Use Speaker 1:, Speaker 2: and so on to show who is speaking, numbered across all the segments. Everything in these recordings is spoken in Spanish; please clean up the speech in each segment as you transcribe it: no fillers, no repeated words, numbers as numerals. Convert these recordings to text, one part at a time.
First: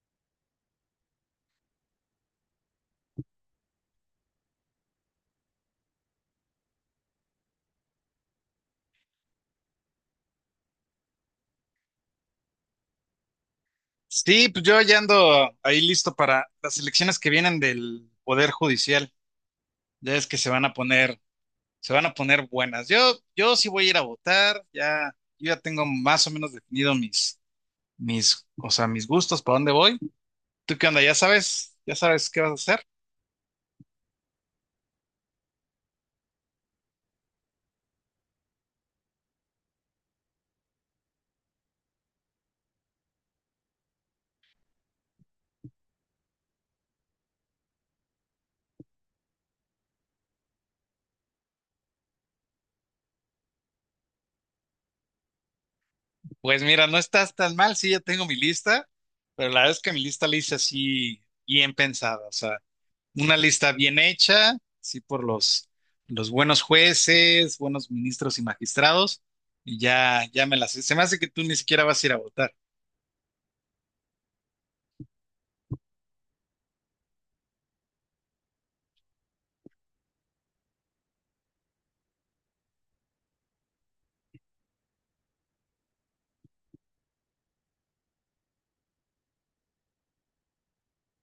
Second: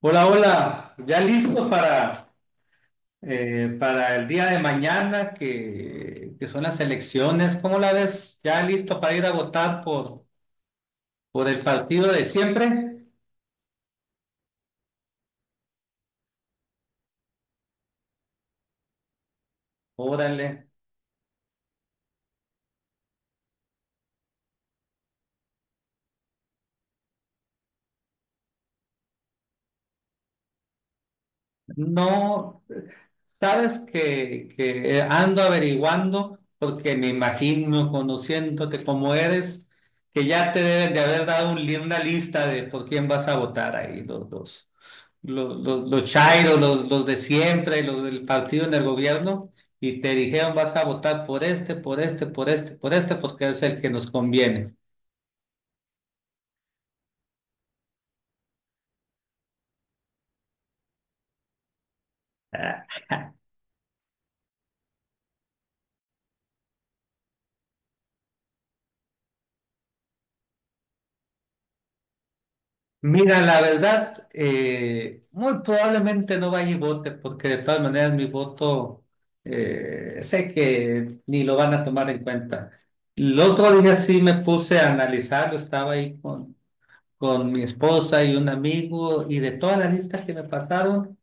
Speaker 1: Hola, hola, ya listo para el día de mañana que son las elecciones. ¿Cómo la ves? ¿Ya listo para ir a votar por el partido de siempre?
Speaker 2: Sí, pues yo ya ando ahí listo para las elecciones que vienen del Poder Judicial. Ya es que
Speaker 1: Órale.
Speaker 2: se van a poner, se van a poner buenas. Yo sí voy a ir a votar, ya, yo ya tengo más o menos definido o sea, mis gustos, para dónde voy. ¿Tú qué onda? ¿Ya sabes? ¿Ya sabes qué vas a
Speaker 1: No,
Speaker 2: hacer?
Speaker 1: sabes que ando averiguando porque me imagino, conociéndote como eres, que ya te deben de haber dado una lista de por quién vas a votar ahí los dos. Los chairos, los de siempre, los del partido en el gobierno, y te dijeron vas a votar por este, por este, por este, por este, porque es el que nos conviene.
Speaker 2: Pues mira, no estás tan mal, sí, ya tengo mi lista, pero la verdad es que mi lista la hice así bien pensada. O sea,
Speaker 1: Ah.
Speaker 2: una lista bien hecha, sí, por los buenos jueces, buenos ministros y magistrados, y ya, ya me las sé. Se me hace que tú ni siquiera vas a ir a votar.
Speaker 1: Mira, la verdad, muy probablemente no vaya y vote, porque de todas maneras mi voto sé que ni lo van a tomar en cuenta. El otro día sí me puse a analizarlo, estaba ahí con mi esposa y un amigo, y de toda la lista que me pasaron,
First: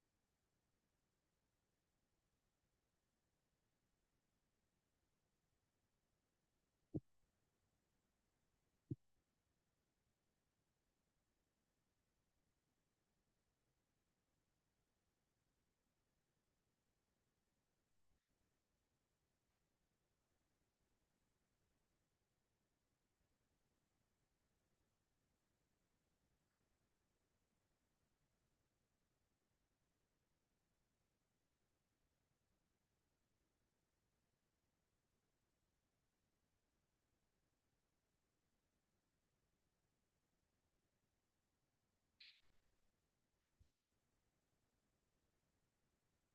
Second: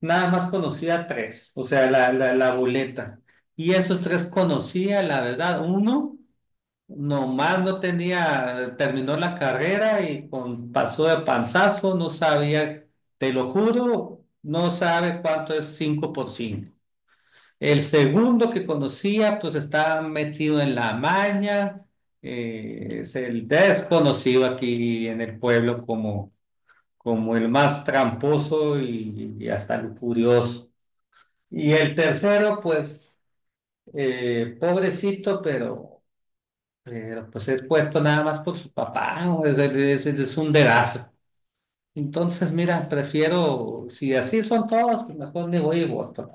Speaker 1: nada más conocía tres, o sea, la boleta. Y esos tres conocía, la verdad, uno nomás no tenía, terminó la carrera y con, pasó de panzazo, no sabía, te lo juro, no sabe cuánto es 5 por cinco. El segundo que conocía, pues estaba metido en la maña, es el desconocido aquí en el pueblo como, como el más tramposo y hasta lujurioso. Y el tercero, pues, pobrecito, pero, pues es puesto nada más por su papá, ¿no? Es un dedazo. Entonces, mira, prefiero, si así son todos, pues mejor me voy y voto.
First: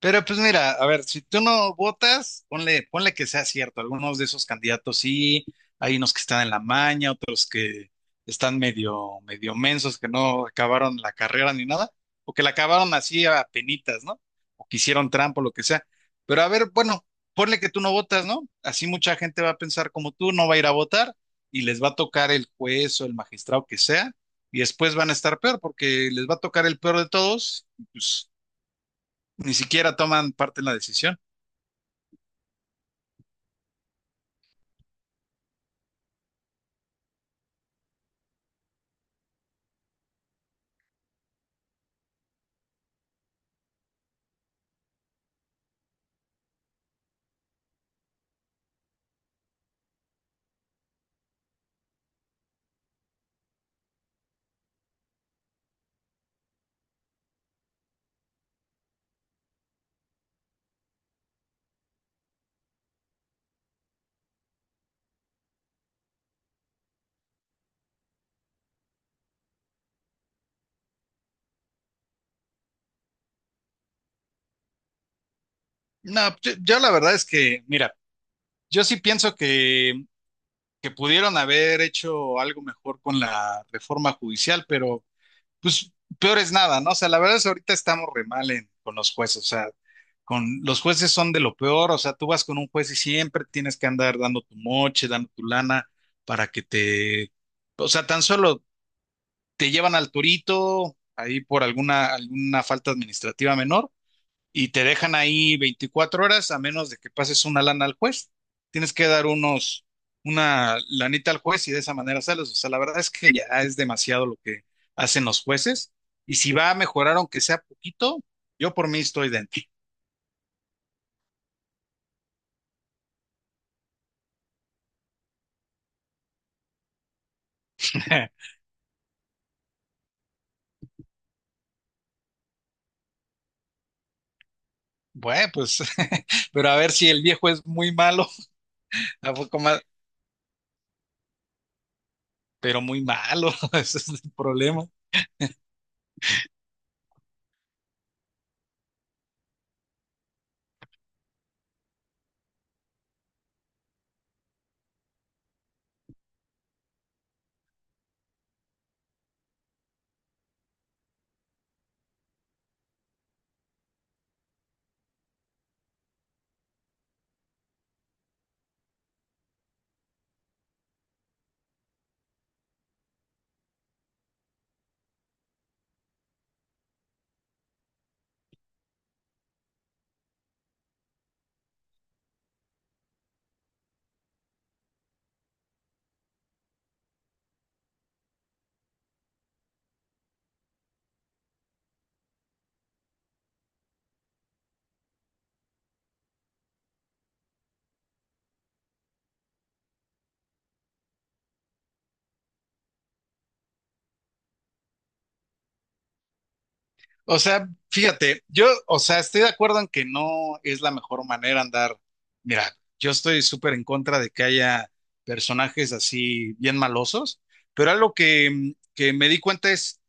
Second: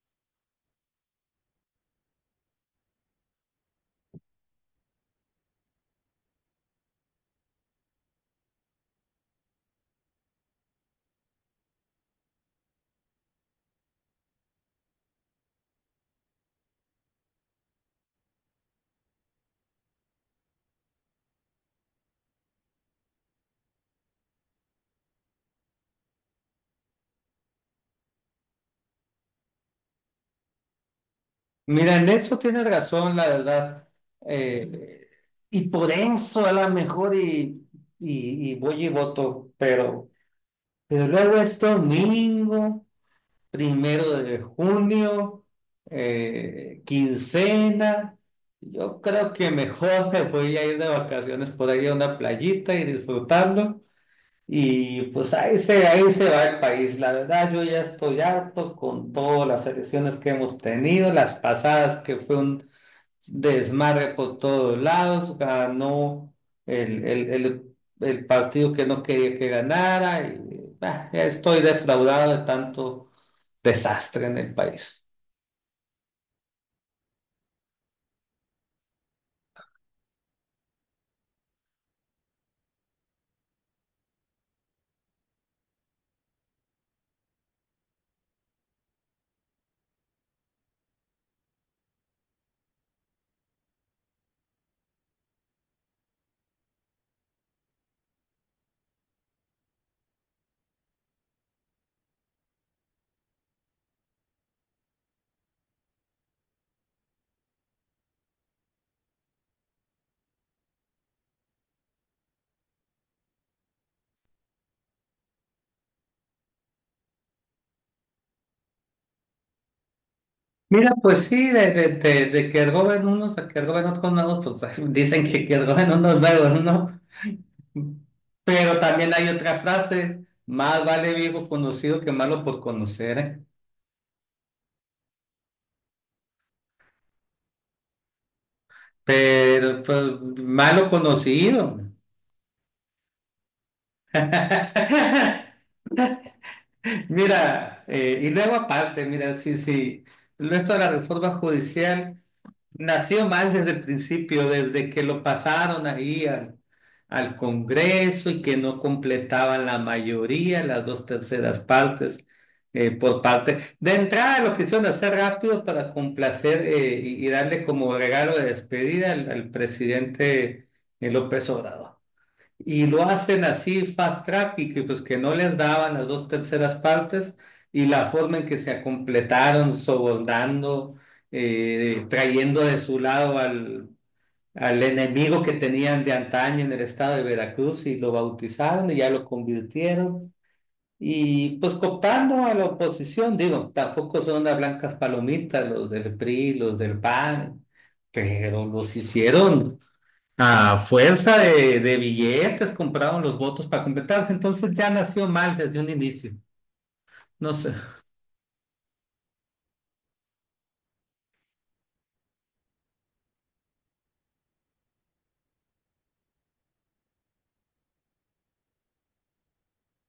Speaker 2: Pero pues mira, a ver, si tú no votas, ponle que sea cierto. Algunos de esos candidatos sí, hay unos que están en la maña, otros que están medio, medio mensos, que no acabaron la carrera ni nada, o que la acabaron así a penitas, ¿no? O que hicieron trampa, o lo que sea. Pero a ver, bueno, ponle que tú no votas, ¿no? Así mucha gente va a pensar como tú, no va a ir a votar y les va a tocar el juez o el magistrado que sea, y después van a estar peor porque les va a tocar el peor de todos, y, pues ni siquiera toman parte en la decisión.
Speaker 1: Mira, en eso tienes razón, la verdad. Eh, y por eso a lo mejor y voy y voto, pero luego es domingo. Primero de junio, quincena. Yo creo que mejor me voy a ir de vacaciones por ahí a una playita y disfrutarlo. Y pues ahí se va el país. La verdad, yo ya estoy harto con todas las elecciones que hemos tenido, las pasadas que fue un desmadre por todos lados, ganó el partido que no quería que ganara. Y, bah, ya estoy defraudado de tanto desastre en el país.
Speaker 2: No, yo la verdad es que, mira, yo sí pienso que pudieron haber hecho algo mejor con la reforma judicial, pero pues peor es nada, ¿no? O sea, la verdad es que ahorita estamos re mal con los jueces, o sea, con los jueces son de lo peor, o sea, tú vas con un juez y siempre tienes que andar dando tu moche, dando tu lana para que o sea, tan solo te llevan al torito ahí por alguna falta administrativa menor y te dejan ahí 24 horas a menos de que pases una lana al juez. Tienes que dar una lanita al juez y de esa manera sales. O sea, la verdad es que ya es demasiado lo que hacen los jueces y si va a mejorar aunque sea poquito, yo por mí estoy dentro.
Speaker 1: Mira, pues sí, de que roben unos a que roben otros nuevos, pues dicen que roben unos nuevos, ¿no? Pero también hay otra frase, más vale viejo conocido que malo por conocer, ¿eh?
Speaker 2: Bueno, pues, pero a ver si el viejo es muy malo, a poco más,
Speaker 1: Pero pues, malo conocido.
Speaker 2: pero muy malo, ese es el problema.
Speaker 1: Mira, y luego aparte, mira, sí, sí, el resto de la reforma judicial. Nació mal desde el principio, desde que lo pasaron ahí al, al Congreso y que no completaban la mayoría, las dos terceras partes por parte. De entrada lo quisieron hacer rápido para complacer y darle como regalo de despedida al, al presidente López Obrador. Y lo hacen así fast track y que pues que no les daban las dos terceras partes y la forma en que se completaron, sobornando, trayendo de su lado al, al enemigo que tenían de antaño en el estado de Veracruz y lo bautizaron y ya lo convirtieron. Y pues cooptando a la oposición, digo, tampoco son unas blancas palomitas los del PRI, los del PAN, pero los hicieron a fuerza de billetes compraron los votos para completarse, entonces ya nació mal desde un inicio.
Speaker 2: O
Speaker 1: No
Speaker 2: sea,
Speaker 1: sé,
Speaker 2: fíjate, yo, o sea, estoy de acuerdo en que no es la mejor manera andar. Mira, yo estoy súper en contra de que haya personajes así bien malosos, pero algo que me di cuenta es,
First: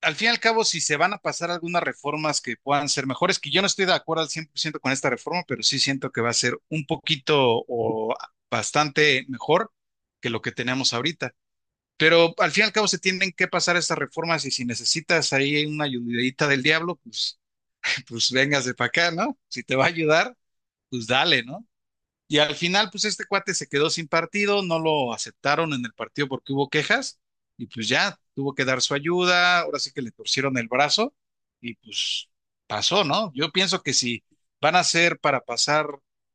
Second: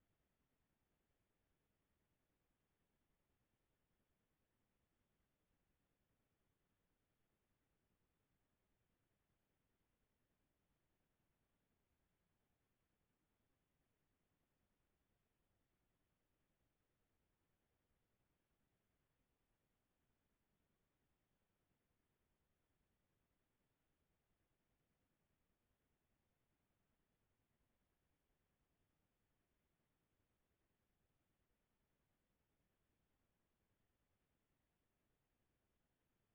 Speaker 2: al fin y al cabo, si se van a pasar algunas reformas que puedan ser mejores, que yo no estoy de acuerdo al 100% con esta reforma, pero sí siento que va a ser un poquito o bastante mejor que lo que tenemos ahorita. Pero al fin y al cabo se tienen que pasar estas reformas y si necesitas ahí una ayudadita del diablo, pues, pues véngase para acá, ¿no? Si te va a ayudar, pues dale, ¿no? Y al final, pues este cuate se quedó sin partido, no lo aceptaron en el partido porque hubo quejas y pues ya tuvo que dar su ayuda, ahora sí que le torcieron el brazo y pues pasó, ¿no? Yo pienso que si van a ser para pasar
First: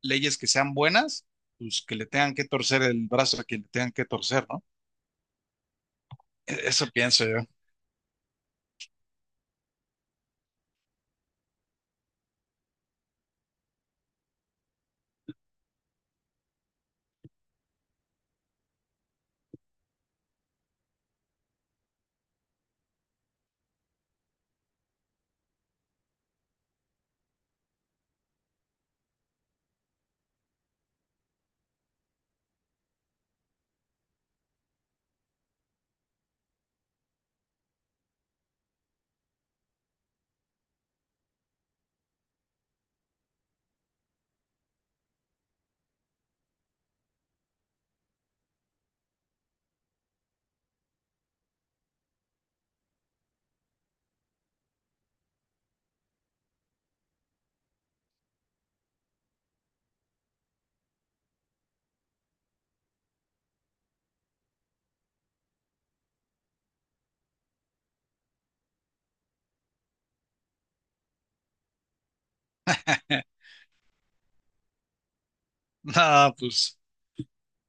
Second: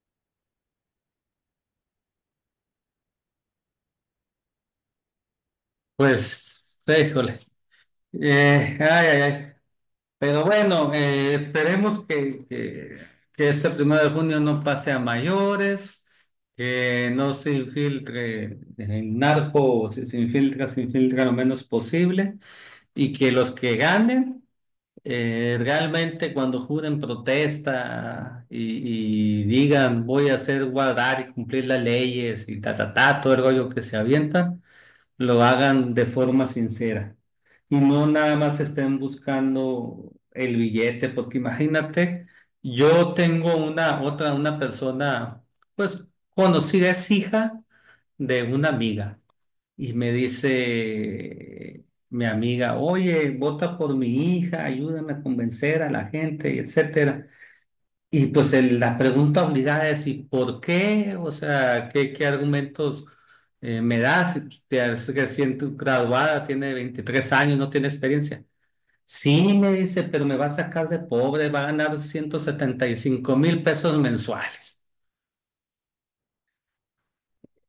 Speaker 2: leyes que sean buenas, pues que le tengan que torcer el brazo a quien le tengan que torcer, ¿no?
Speaker 1: pues,
Speaker 2: Eso pienso yo.
Speaker 1: híjole. Ay, ay, ay. Pero bueno, esperemos que este primero de junio no pase a mayores, que no se infiltre el narco, o si se infiltra, se infiltra lo menos posible, y que los que ganen. Realmente cuando juren protesta y digan voy a hacer guardar y cumplir las leyes y ta, ta, ta, todo el rollo que se avientan, lo hagan de forma sincera y no nada más estén buscando el billete, porque imagínate, yo tengo una otra, una persona, pues conocida, es hija de una amiga. Y me dice mi amiga, oye, vota por mi hija, ayúdame a convencer a la gente, y etcétera. Y pues la pregunta obligada es, ¿y por qué? O sea, ¿qué argumentos me das? Y, pues, te has recién graduada, tiene 23 años, no tiene experiencia. Sí, me dice, pero me va a sacar de pobre, va a ganar ciento setenta y cinco mil pesos mensuales.
Speaker 2: No, pues,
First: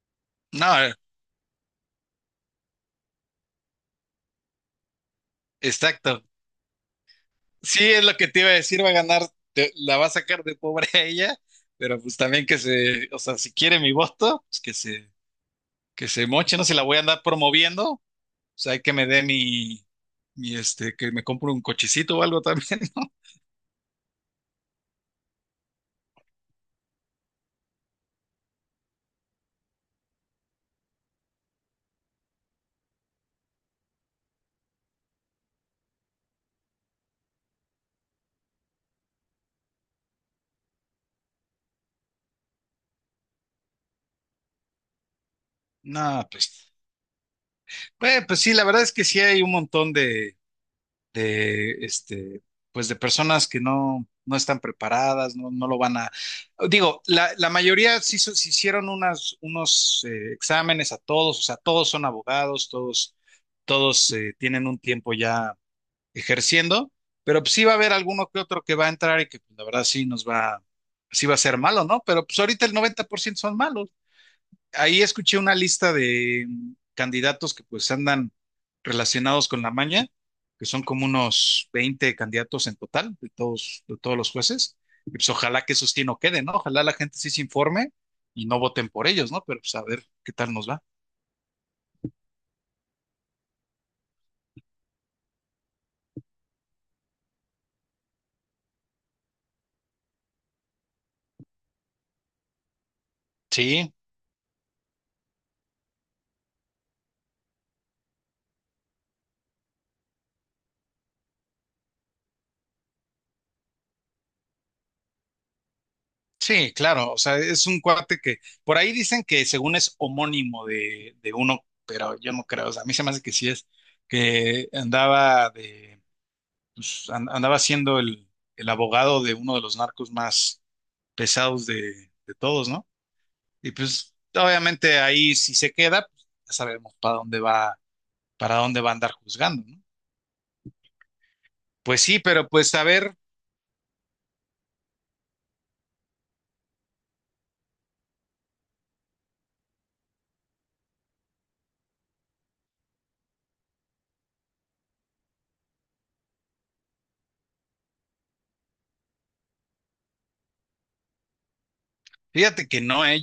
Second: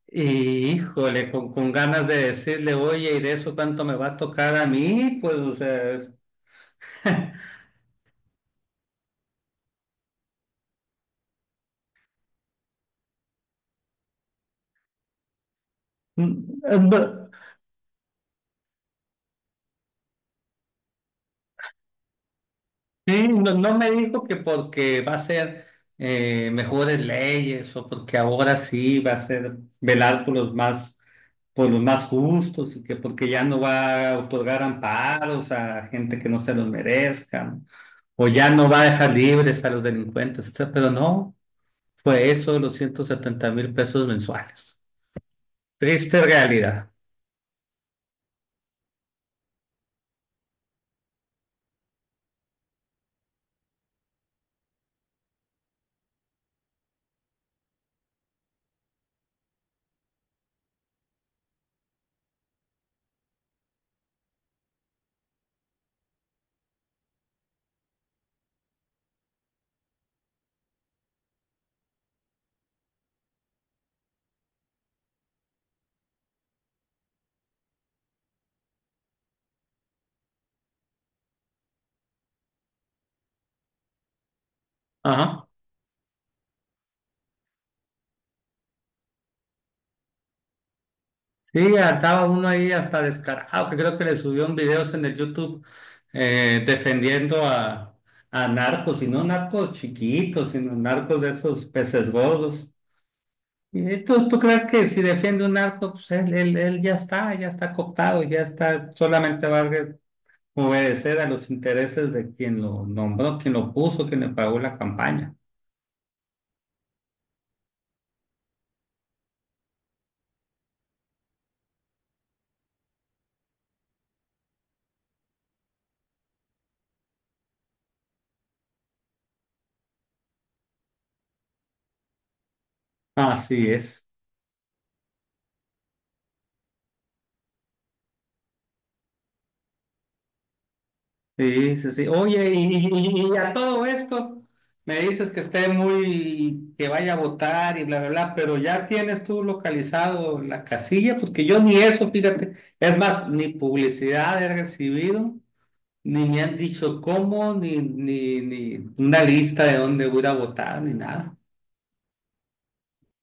Speaker 1: Y,
Speaker 2: no,
Speaker 1: híjole, con ganas de decirle, oye, ¿y de eso cuánto me va a tocar a mí? Pues, o sea,
Speaker 2: exacto. Sí, es lo que te iba a decir, va a ganar, la va a sacar de pobre a ella, pero pues también que se, o sea, si quiere mi voto, pues que que se moche, no se la voy a andar
Speaker 1: no,
Speaker 2: promoviendo, o sea, hay que me dé que me compre un cochecito o algo también, ¿no?
Speaker 1: sí, no me dijo que porque va a ser mejores leyes o porque ahora sí va a ser velar por los más justos y que porque ya no va a otorgar amparos a gente que no se los merezca o ya no va a dejar libres a los delincuentes, etcétera. Pero no, fue eso, los 170,000 pesos mensuales. Triste
Speaker 2: No, pues,
Speaker 1: realidad.
Speaker 2: pues sí, la verdad es que sí hay un montón de, este, pues de personas que no, no están preparadas, no, no lo van a... Digo, la mayoría sí, se hicieron unos exámenes a todos, o sea, todos son abogados, todos tienen un tiempo ya ejerciendo, pero pues sí va a haber alguno que otro que va a entrar y que pues, la verdad sí va a ser malo, ¿no? Pero pues ahorita el 90% son malos ahí escuché una lista de candidatos que pues andan relacionados con la maña, que son como unos 20 candidatos en total de todos los jueces. Y pues
Speaker 1: Ajá.
Speaker 2: ojalá que eso sí no quede, ¿no? Ojalá la gente sí se informe y no voten por ellos, ¿no? Pero pues a ver qué tal nos va.
Speaker 1: Sí, andaba uno ahí hasta descarado, que creo que le subió un videos en el YouTube defendiendo a narcos, y no narcos chiquitos, sino narcos de esos peces gordos.
Speaker 2: Sí,
Speaker 1: ¿Y tú crees que si defiende un narco, pues él ya está cooptado, ya está, solamente va a obedecer a los intereses de quien lo nombró, quien lo puso, quien le pagó la campaña?
Speaker 2: sí, claro. O sea, es un cuate que por ahí dicen que según es homónimo de uno, pero yo no creo. O sea, a mí se me hace que sí es, que andaba de pues, andaba siendo el abogado de uno de los narcos más pesados de todos, ¿no?
Speaker 1: Así
Speaker 2: Y
Speaker 1: es.
Speaker 2: pues obviamente ahí si se queda, pues, ya sabemos para dónde va a andar juzgando, ¿no?
Speaker 1: Sí, sí,
Speaker 2: Pues
Speaker 1: sí.
Speaker 2: sí, pero
Speaker 1: Oye,
Speaker 2: pues a ver,
Speaker 1: y a todo esto me dices que esté muy, que vaya a votar y bla, bla, bla, pero ya tienes tú localizado la casilla, pues que yo ni eso, fíjate, es más, ni publicidad he recibido, ni me han dicho cómo, ni, ni, ni una lista de dónde voy a ir a votar, ni nada.
Speaker 2: fíjate que no, ¿eh?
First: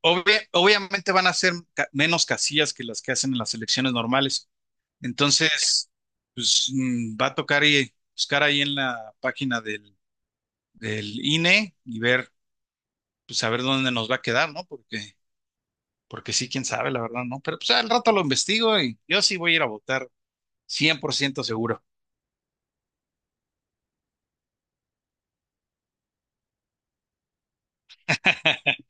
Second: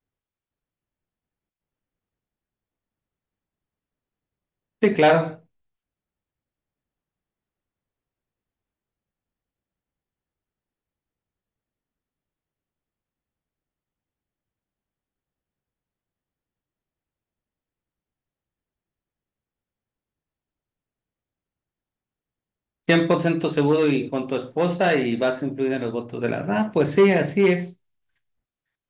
Speaker 2: Obviamente van a ser menos casillas que las que hacen en las elecciones normales.
Speaker 1: Sí, claro,
Speaker 2: Entonces, pues va a tocar y buscar ahí en la página del INE y ver, pues a ver dónde nos va a quedar, ¿no? Porque porque sí, quién sabe, la verdad, ¿no? Pero pues al rato lo investigo y yo sí voy a ir a votar, 100% seguro.
Speaker 1: 100% seguro y con tu esposa y vas a influir en los votos de la... Ah, pues sí, así es.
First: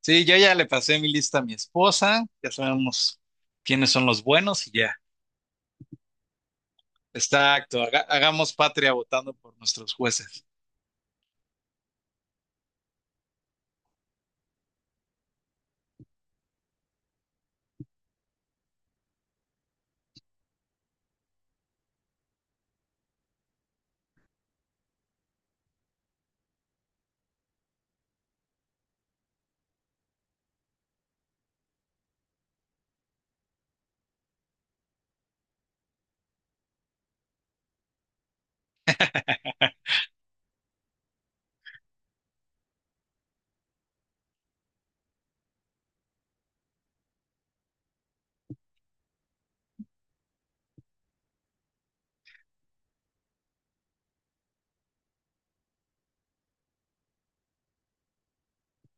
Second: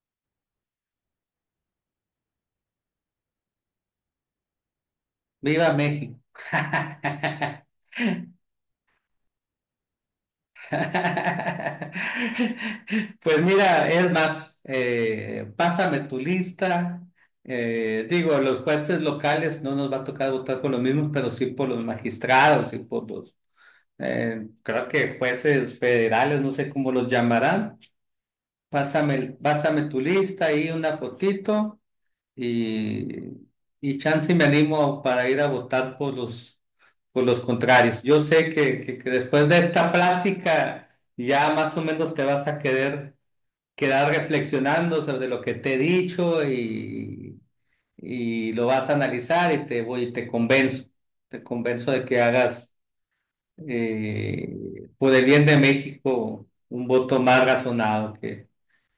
Speaker 2: Sí, yo ya le pasé mi lista a mi esposa, ya sabemos quiénes son los buenos y ya.
Speaker 1: Viva México.
Speaker 2: Exacto, hagamos patria votando por nuestros jueces.
Speaker 1: Pues mira, es más, pásame tu lista. Digo, los jueces locales no nos va a tocar votar por los mismos, pero sí por los magistrados y por los, creo que jueces federales, no sé cómo los llamarán. Pásame, pásame tu lista y una fotito y, y chance me animo para ir a votar por los contrarios. Yo sé que después de esta plática ya más o menos te vas a querer quedar reflexionando sobre lo que te he dicho y lo vas a analizar y te voy, te convenzo de que hagas eh, por el bien de México un voto más razonado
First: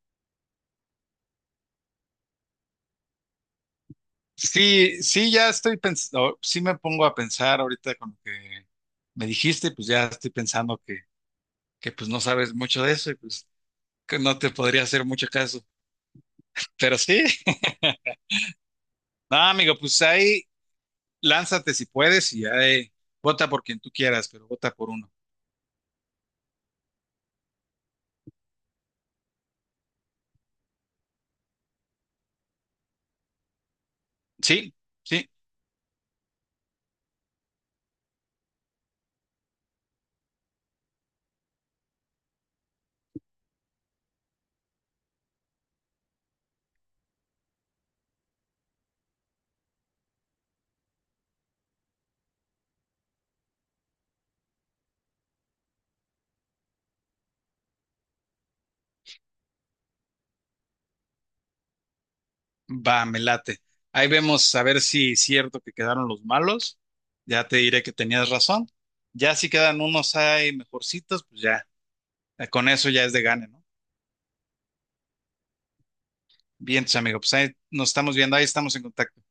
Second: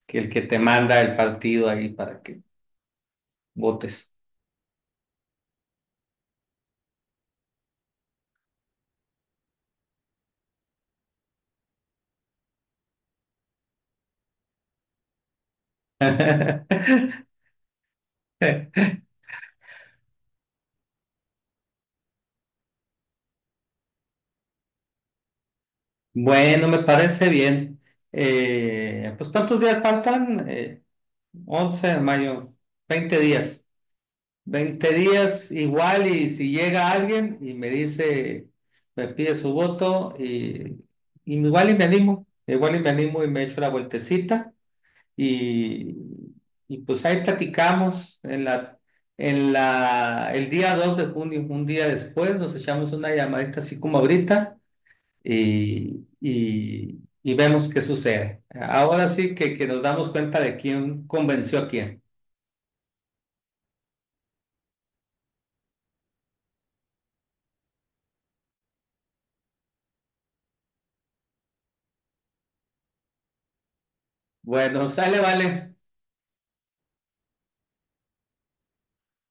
Speaker 1: que el que te manda el partido ahí para que votes.
Speaker 2: Sí, sí, ya estoy pensando, sí me pongo a pensar ahorita con lo que me dijiste, pues ya estoy pensando que pues no sabes mucho de eso y pues que no te podría hacer mucho caso. Pero sí, no, amigo, pues ahí, lánzate si puedes y ya vota por quien tú quieras, pero vota por uno.
Speaker 1: Bueno, me parece bien. Pues ¿cuántos días faltan? 11 de mayo, 20 días.
Speaker 2: Sí,
Speaker 1: Veinte
Speaker 2: sí,
Speaker 1: días igual y si llega alguien y me dice, me pide su voto y igual y me animo, igual y me animo y me echo la vueltecita y, y pues ahí platicamos en la, el día 2 de junio, un día después, nos echamos una llamadita así como ahorita y, y vemos qué sucede. Ahora sí que nos damos cuenta de quién convenció a quién.
Speaker 2: va, me late. Ahí vemos a ver si es cierto que quedaron los malos. Ya te diré que tenías razón. Ya si quedan unos ahí mejorcitos, pues ya, con eso ya es de gane, ¿no?
Speaker 1: Bueno, sale, vale.
Speaker 2: Bien, tus amigos, pues ahí nos estamos viendo, ahí estamos en contacto.